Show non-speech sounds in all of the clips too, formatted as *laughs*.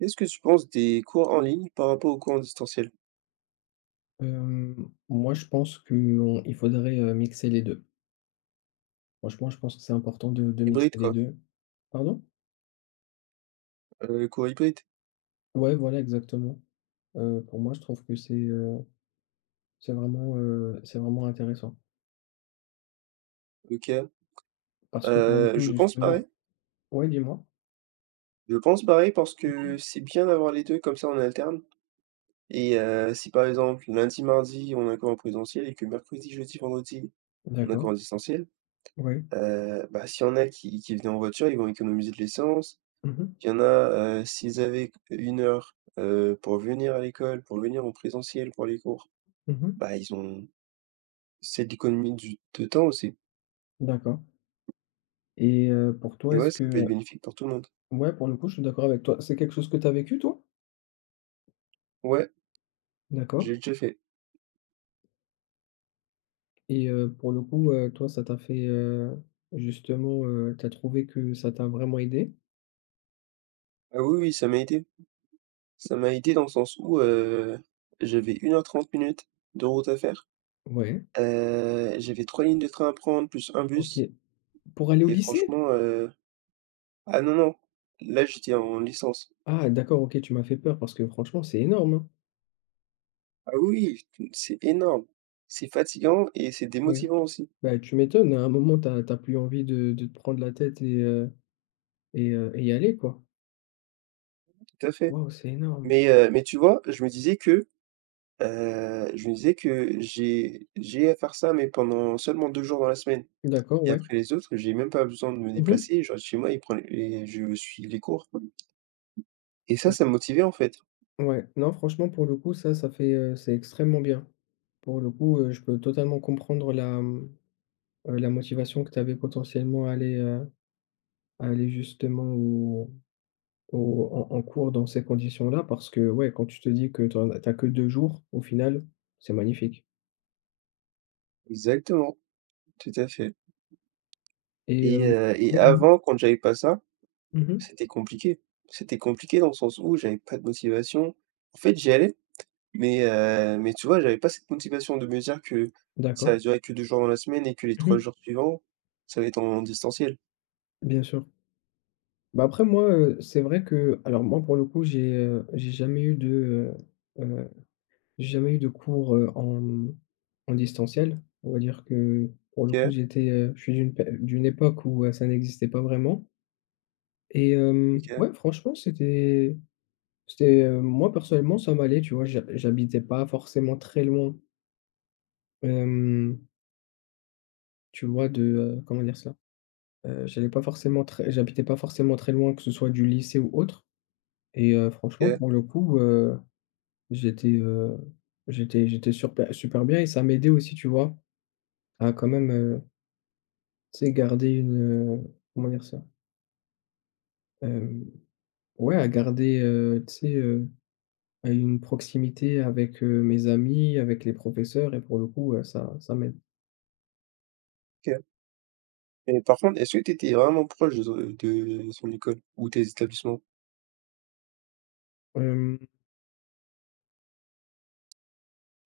Qu'est-ce que tu penses des cours en ligne par rapport aux cours en distanciel? Moi, je pense qu'on il faudrait mixer les 2. Franchement, je pense que c'est important de mixer Hybride, les quoi, 2. Pardon? Cours hybride. Ouais, voilà, exactement. Pour moi, je trouve que c'est vraiment intéressant. OK. Parce que pour le Heu, coup, je pense pareil, justement. Ouais, dis-moi? je pense pareil parce Mmh. que c'est bien d'avoir les 2 comme ça on alterne. Et si par exemple lundi, mardi on a un cours en présentiel et que mercredi, jeudi, vendredi, on a un cours D'accord. en distanciel, Oui. Bah, s'il y en a qui venaient en voiture, ils vont économiser de l'essence. Mmh mh. Il y en a, s'ils avaient une heure, pour venir à l'école, pour venir en présentiel pour les cours, Mmh. bah, ils ont cette économie du de temps aussi. D'accord. Et pour toi, Et est-ce ouais, ça peut que. être bénéfique pour tout le monde. Ouais, pour le coup, je suis d'accord avec toi. C'est quelque chose que tu as vécu, toi? Ouais, D'accord. j'ai déjà fait. Et pour le coup, toi, ça t'a fait, justement, tu as trouvé que ça t'a vraiment aidé? Ah oui, oui, ça m'a aidé. Ça m'a aidé dans le sens où, j'avais 1 heure 30 minutes de route à faire. Ouais, J'avais 3 lignes de train à prendre plus un OK. bus Pour aller au et lycée? franchement, ah non, non, là, j'étais en licence. Ah d'accord, OK, tu m'as fait peur parce que franchement, c'est énorme, hein? Ah oui, oui, c'est énorme. C'est fatigant et c'est Ouais. démotivant aussi, Bah, tu m'étonnes, à un moment, t'as plus envie de te prendre la tête et y aller, quoi. tout à fait. Waouh, c'est énorme. Mais tu vois, je me disais que j'ai à faire ça mais pendant seulement 2 jours dans la semaine. D'accord, Et ouais. après les autres, j'ai même pas besoin de me Mmh mh. déplacer, je reste chez moi et prends les et je suis les cours et Bah, ça c'est me motivait, en fait. ouais, non, franchement, pour le coup, ça fait, c'est extrêmement bien. Pour le coup, je peux totalement comprendre la, la motivation que tu avais potentiellement à aller, à aller justement au en cours dans ces conditions-là parce que, ouais, quand tu te dis que tu que 2 jours, au final, c'est magnifique. Exactement, tout à fait. et et hem heu et oui, dis-moi? avant, quand j'avais pas ça, Mmh. c'était compliqué. C'était compliqué dans le sens où j'avais pas de motivation. En fait, j'y allais. Mais tu vois, j'avais pas cette motivation de me dire que ça D'accord. va durer que 2 jours dans la semaine et que les trois Mmh. jours suivants, ça va être en distanciel. Bien sûr. Bah, après moi, c'est vrai que alors moi, pour le coup, j'ai jamais eu de, heu heu, j'ai jamais eu de cours, en, en distanciel. On va dire que, pour le coup, OK, je suis d'une époque où, ça n'existait pas vraiment et OK, ouais, franchement, c'était. C'était, moi personnellement ça m'allait, tu vois? J'habitais pas forcément très loin, hem, tu vois de, comment dire cela? J'habitais pas forcément très loin, que ce soit du lycée ou autre et franchement OK, pour le coup, j'étais, j'étais super super bien et ça m'aidait aussi, tu vois? À quand même, tu sais garder une, heu, comment dire cela? Hem, ouais à garder, tu sais, à une proximité avec, mes amis, avec les professeurs et pour le coup, ça m'aide. OK. Et par contre, est-ce que tu étais vraiment proche de son école ou tes établissements? Hem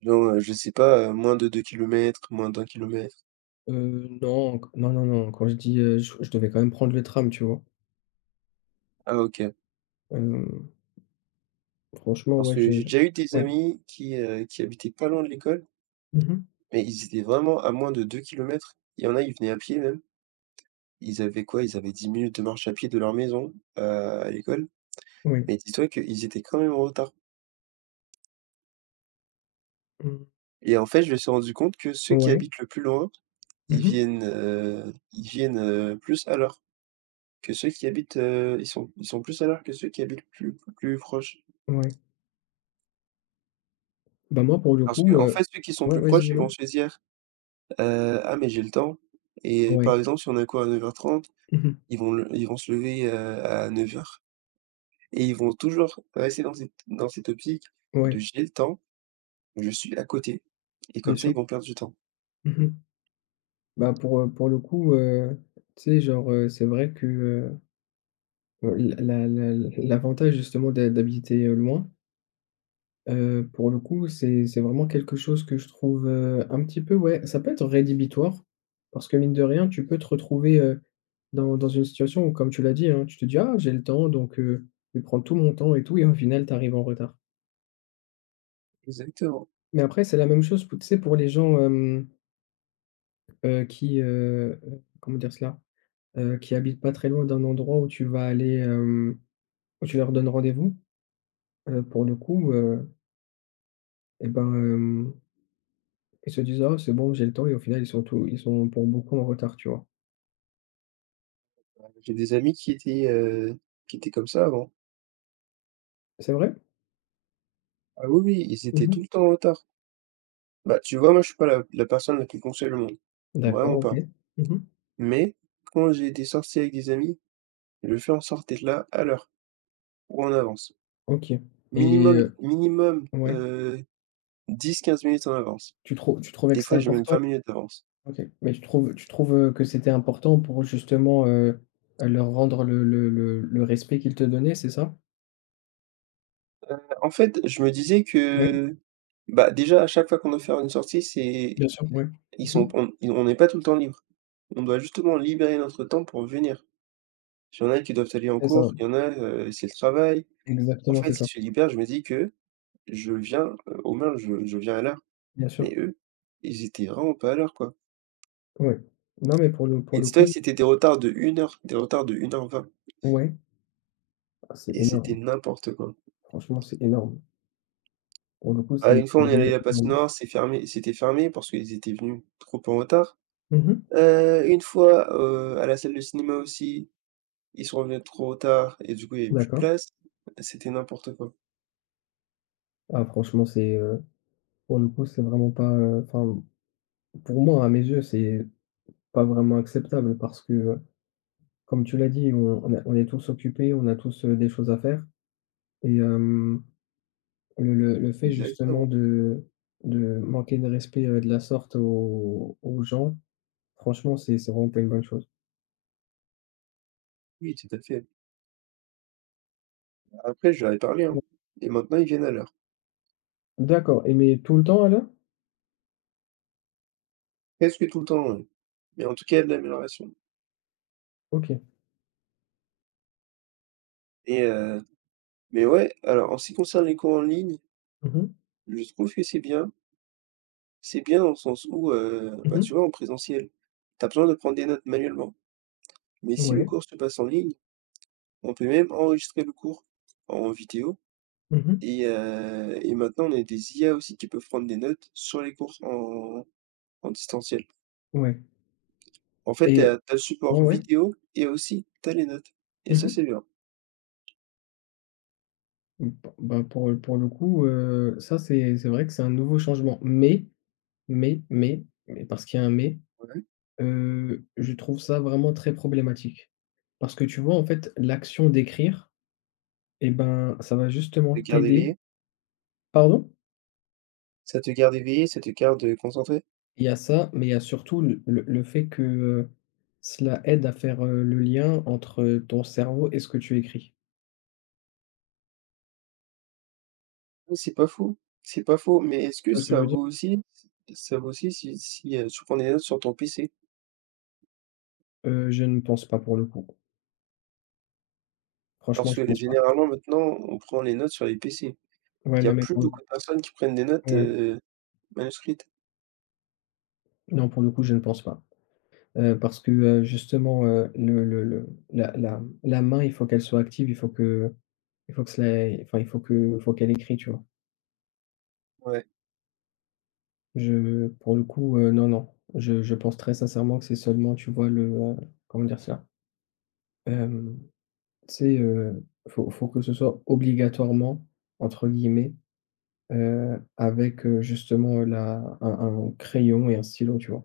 Genre, je sais pas, moins de 2 kilomètres, moins d'1 kilomètre. Non, q non, non, non, quand je dis, je devais quand même prendre le tram, tu vois? Ah OK. Hem, Franchement, Parce ouais, que j'ai je déjà eu des ouais. amis qui habitaient pas loin de l'école, Mmh mh. mais ils étaient vraiment à moins de 2 kilomètres. Il y en a, ils venaient à pied même. Ils avaient quoi? Ils avaient 10 minutes de marche à pied de leur maison, à l'école. Oui. Mais dis-toi qu'ils étaient quand même en retard Mmh. et en fait, je me suis rendu compte que ceux qui Ouais. habitent le plus loin, Mmh mh. Ils viennent, plus à l'heure que ils sont plus à l'heure que ceux qui habitent plus proches. Ouais. Bah, moi, pour le Parce que coup, en fait, ceux qui sont ouais, plus vas-y, proches, ils dis-moi? vont se dire: Ah mais j'ai le temps», et Ouais. par exemple, si on a cours à 9:30, Mmh mh. Ils vont se lever, à 9:00, et ils vont toujours rester dans cette optique de Ouais, «j'ai le temps». Je suis à côté, et bien comme ça, sûr. ils vont perdre du temps. Mmh mh. Bah, pour le coup, tu sais, genre, c'est vrai que, la la la l'avantage justement d'habiter, loin. Pour le coup, c'est vraiment quelque chose que je trouve, un petit peu, ouais, ça peut être rédhibitoire parce que mine de rien, tu peux te retrouver, dans une situation où comme tu l'as dit, hein, tu te dis : « Ah, j'ai le temps donc je vais prendre tout mon temps et tout » et au final, tu arrives en retard. Exactement. Mais après, c'est la même chose pou tu sais, pour les gens, comment dire cela? Qui habitent pas très loin d'un endroit où tu vas aller, où tu leur donnes rendez-vous, pour le coup, et ben, ils se disent : « Ah, c'est bon, j'ai le temps » et au final, ils sont pour beaucoup en retard, tu vois? Bah, j'ai des amis qui étaient comme ça avant. C'est vrai? Ah oui, oui, ils Mmh étaient tout mh. le temps en retard. Bah, tu vois, moi, je suis pas la personne la plus ponctuelle au monde, D'accord, vraiment OK. pas. Mmh mh. Mais quand j'ai des sorties avec des amis, je fais en sorte d'être là à l'heure ou en avance. OK. Et Minimum minimum, ouais, 10-15 minutes en avance. Tu trouvais Des que c'était fois, j'ai même important? 20 minutes d'avance. OK, mais tu trouves, que c'était important pour justement, leur rendre le respect qu'ils te donnaient, c'est ça? En fait, je me disais Ouais, que, bah, déjà, à chaque fois qu'on doit faire une sortie, c'est bien sûr, ouais. ils Mmh sont mh. on ils- on n'est pas tout le temps libre. On doit justement libérer notre temps pour venir. Il y en a qui doivent aller en C'est ça, cours, il y en a, c'est le travail. En exactement, fait, c'est si ça. je libère, je me dis que je viens, au moins je viens à l'heure, Bien mais sûr, eux, ils étaient vraiment pas à l'heure, quoi. ouais. Non, mais pour le pour Et le dis-toi que coup, c'était des retards de 1 heure, des retards de 1 heure 20, ouais, ah, c'est et c'était énorme. n'importe quoi. Franchement, c'est énorme. Pour le coup, c'est Ah, une c'est fois, on est allé vraiment à la énorme. patinoire, c'était fermé parce qu'ils étaient venus trop en retard. Mmh mh. Une fois, à la salle de cinéma aussi, ils sont revenus trop tard et du coup, il y avait plus de D'accord. place. C'était n'importe quoi. Ah franchement, c'est, pour le coup, c'est vraiment pas, enfin, pour moi, à mes yeux, c'est pas vraiment acceptable parce que, comme tu l'as dit, on est tous occupés, on a tous, des choses à faire et le fait justement Exactement. de manquer de respect, de la sorte aux gens, franchement, c'est vraiment pas une bonne chose. Oui, tout à fait. Après, je leur ai parlé, hein, Bon, et maintenant ils viennent à l'heure. d'accord. Et mais tout le temps alors? Presque tout le temps, ouais, mais en tout cas, il y a de l'amélioration. OK. et heu, mais ouais, alors en ce qui concerne les cours en ligne, Mmh mh. je trouve que c'est bien. C'est bien dans le sens où, bah, Mmh. tu vois, en présentiel, tu as besoin de prendre des notes manuellement, mais si le Ouais. cours se passe en ligne, on peut même enregistrer le cours en vidéo. Mmh. Et maintenant, on a des IA aussi qui peuvent prendre des notes sur les courses en distanciel. Ouais En fait, t'as et as le ouais, support ouais. vidéo et aussi t'as les notes et ça, Mmh. c'est bien. Mmh, p bah, pour le coup, ça c'est vrai que c'est un nouveau changement. Mais parce qu'il y a un mais, Ouais. Je trouve ça vraiment très problématique. Parce que tu vois, en fait, l'action d'écrire et ben, ça va justement Ça te garde t'aider. éveillé Pardon? Ça te garde éveillé, ça te garde concentré. Il y a ça, mais il y a surtout le fait que, cela aide à faire, le lien entre, ton cerveau et ce que tu écris. Oui, c'est pas faux, mais est-ce Tu que vois ce que je veux dire? Ça vaut aussi si, tu prends des notes sur ton PC? Je ne pense pas pour le coup. Franchement, Parce je que pense pas. généralement, maintenant, on prend les notes sur les PC. Ouais, Il y non a mais plus pour le beaucoup de personnes qui prennent des notes, ouais. Manuscrites. Non, pour le coup, je ne pense pas. Parce que, justement, le la la la main, il faut qu'elle soit active, il faut que cela enfin, il faut qu'elle écrit, tu vois? Ouais, Je pour le coup, non, non, je pense très sincèrement que c'est seulement, tu vois, le, comment dire cela? Hem, c'est faut que ce soit « obligatoirement » entre guillemets, avec, justement, la un crayon et un stylo, tu vois?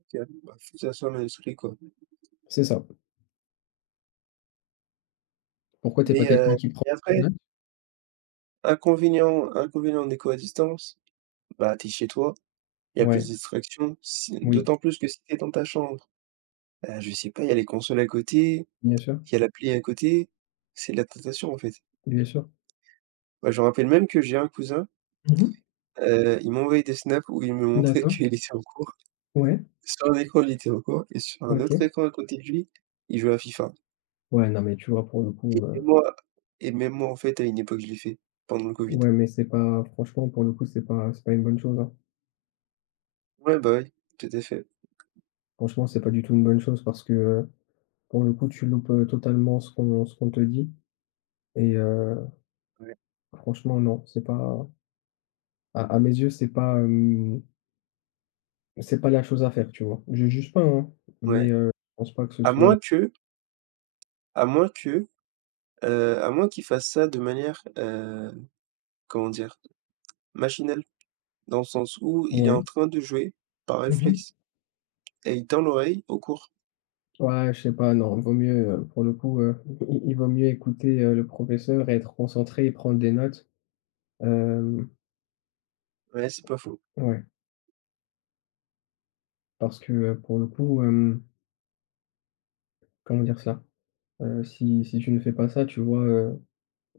OK. Bah, faut que ça soit manuscrit, quoi. C'est ça. Pourquoi t'es pas Mais quelqu'un heu, qui prend mais des après, notes? inconvénient de l'école à distance, bah, t'es chez toi, il y a plus Ouais, de distractions, si oui, d'autant plus que si tu dans ta chambre, bah, je sais pas, il y a les consoles à côté, bien sûr, il y a la à côté, c'est de la tentation, en fait. bien sûr. Moi, je me rappelle même que j'ai un cousin, Mmh. Il m'envoyait des snaps où il me montrait *laughs* D'accord. qu'il était en cours. Ouais, Sur un écran, il était en cours et sur un autre OK. écran à côté de lui, il jouait à FIFA, Ouais, non, mais tu vois, pour le et coup, même moi et même moi, en fait, à une époque, je l'ai fait pendant le covid. ouais, mais c'est pas franchement, pour le coup, c'est pas une bonne chose, hein. Ouais, bah, oui, tout à fait, Franchement, c'est pas du tout une bonne chose parce que, pour le coup, tu loupes, totalement ce qu'on te dit et ouais, franchement, non, c'est pas, à mes yeux, c'est pas, c'est pas la chose à faire, tu vois? Je juge pas, hein, mais ouais. Je pense pas que ce À soit. moins que à moins que à moins qu'il fasse ça de manière, comment dire? Machinelle, dans le sens où il est Ouais. en train de jouer par Mmh mh. réflexe et il tend l'oreille au cours. Ouais, je sais pas, non, vaut mieux, pour le coup, i il vaut mieux écouter, le professeur, et être concentré et prendre des notes, hem, Ouais, c'est pas faux. ouais. Parce que, pour le coup, comment dire ça. Si tu ne fais pas ça, tu vois,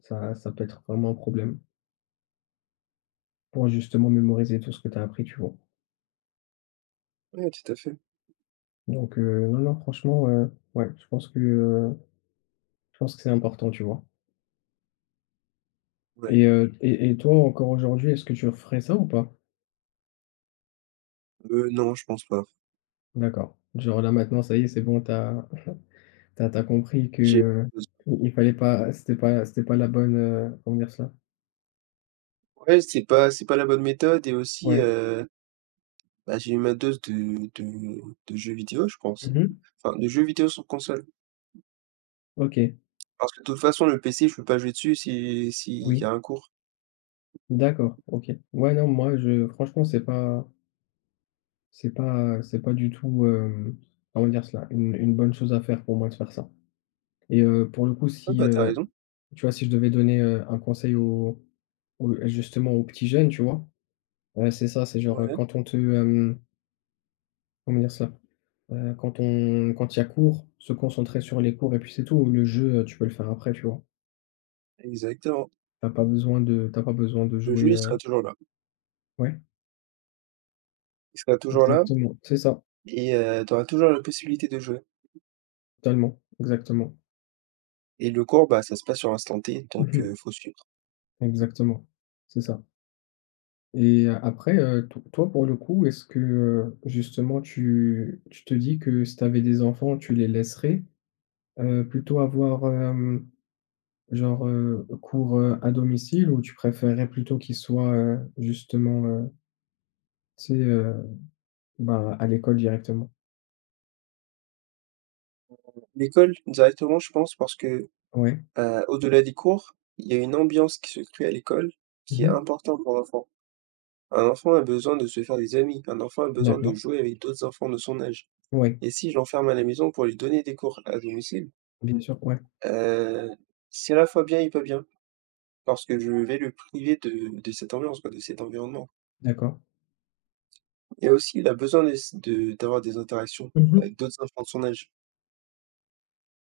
ça peut être vraiment un problème pour justement mémoriser tout ce que tu as appris, tu vois? Ouais, tout à fait. Donc, non, non, franchement, ouais, je pense que, c'est important, tu vois? Ouais. Et et toi, encore aujourd'hui, est-ce que tu referais ça ou pas? Non, je pense pas. D'accord. Genre là, maintenant, ça y est, c'est bon, t'as compris que, J'ai il fallait pas c'était pas la bonne, comment dire cela? Ouais, c'est pas la bonne méthode et aussi, Ouais. Bah, j'ai eu ma dose de jeux vidéo, je pense. Mmh. Enfin, de jeux vidéo sur console. OK. Parce que de toute façon, le PC, je peux pas jouer dessus si s'il y Oui. a un cours. D'accord, OK. Ouais, non, moi, je franchement, c'est pas du tout, comment dire cela? Une bonne chose à faire pour moi de faire ça et pour le coup, Ouais, si, bah, t'as raison. tu vois, si je devais donner, un conseil au, aux justement aux petits jeunes, tu vois? C'est ça, c'est genre, Ouais, quand on te, comment dire ça. Quand il y a cours, se concentrer sur les cours et puis c'est tout. Le jeu, tu peux le faire après, tu vois? exactement. T'as pas besoin de Le jeu, jouer, il sera toujours là. ouais, Il sera toujours là exactement, c'est ça, et tu auras toujours la possibilité de jouer. totalement, exactement. Et le cours, bah, ça se passe sur l'instant T, donc *laughs* faut suivre. Exactement, c'est ça et après, to toi, pour le coup, est-ce que, justement tu te dis que si tu avais des enfants, tu les laisserais, plutôt avoir, genre, cours, à domicile ou tu préférerais plutôt qu'ils soient, justement, tu sais, bah, à l'école directement? L'école directement, je pense parce que, Ouais. Au-delà des cours, il y a une ambiance qui se crée à l'école qui est Mmh. importante pour l'enfant. Un enfant a besoin de se faire des amis, un enfant a besoin de D'accord. jouer avec d'autres enfants de son âge. Ouais, Et si je l'enferme à la maison pour lui donner des cours à domicile, bien sûr, ouais. heu, c'est à la fois bien et pas bien, parce que je vais le priver de cette ambiance, quoi, de cet environnement. D'accord. Et aussi, il a besoin de d'avoir des interactions Mmh. avec d'autres enfants de son âge.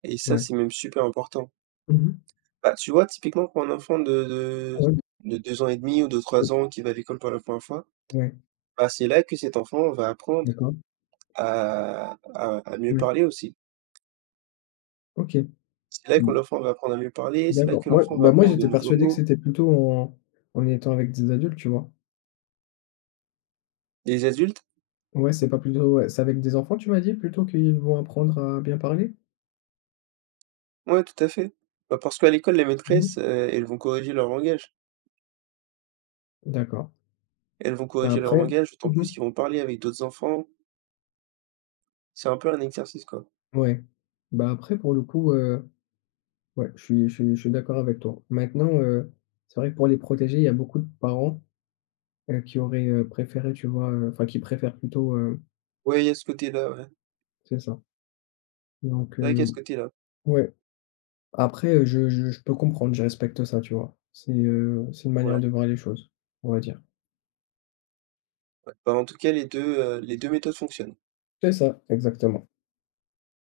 Et ça, Ouais. c'est même super important. Mmh. Bah, tu vois, typiquement pour un enfant Ouais. de 2 ans et demi ou de 3 ans qui va à l'école pour la première fois, Ouais. bah, c'est là que cet enfant va apprendre D'accord. À mieux Ouais. parler aussi. OK. C'est là que Mmh. l'enfant va apprendre à mieux parler, c'est là D'accord. que Moi l'enfant va Bah, moi, apprendre de j'étais nouveaux persuadé que mots. c'était plutôt en étant avec des adultes, tu vois? Les adultes. Ouais, c'est pas plutôt, ouais, c'est avec des enfants, tu m'as dit, plutôt qu'ils vont apprendre à bien parler? Ouais, tout à fait. Bah, parce qu'à l'école, les Mmh. maîtresses, elles vont corriger leur langage. D'accord. Elles vont Bah, corriger leur après, langage, d'autant mmh, plus qu'ils vont parler avec d'autres enfants. C'est un peu un exercice, quoi. ouais. Bah, après, pour le coup, ouais, je suis d'accord avec toi. Maintenant, c'est vrai que pour les protéger, il y a beaucoup de parents, qui auraient, préféré, tu vois, enfin, qui préfèrent plutôt, Ouais, il y a ce côté-là, ouais. c'est ça. Donc, C'est vrai qu'il y a ce côté-là. ouais. Après, je peux comprendre, je respecte ça, tu vois? C'est une manière Ouais. de voir les choses, on va dire. Bah, en tout cas, les 2 méthodes fonctionnent. C'est ça, exactement.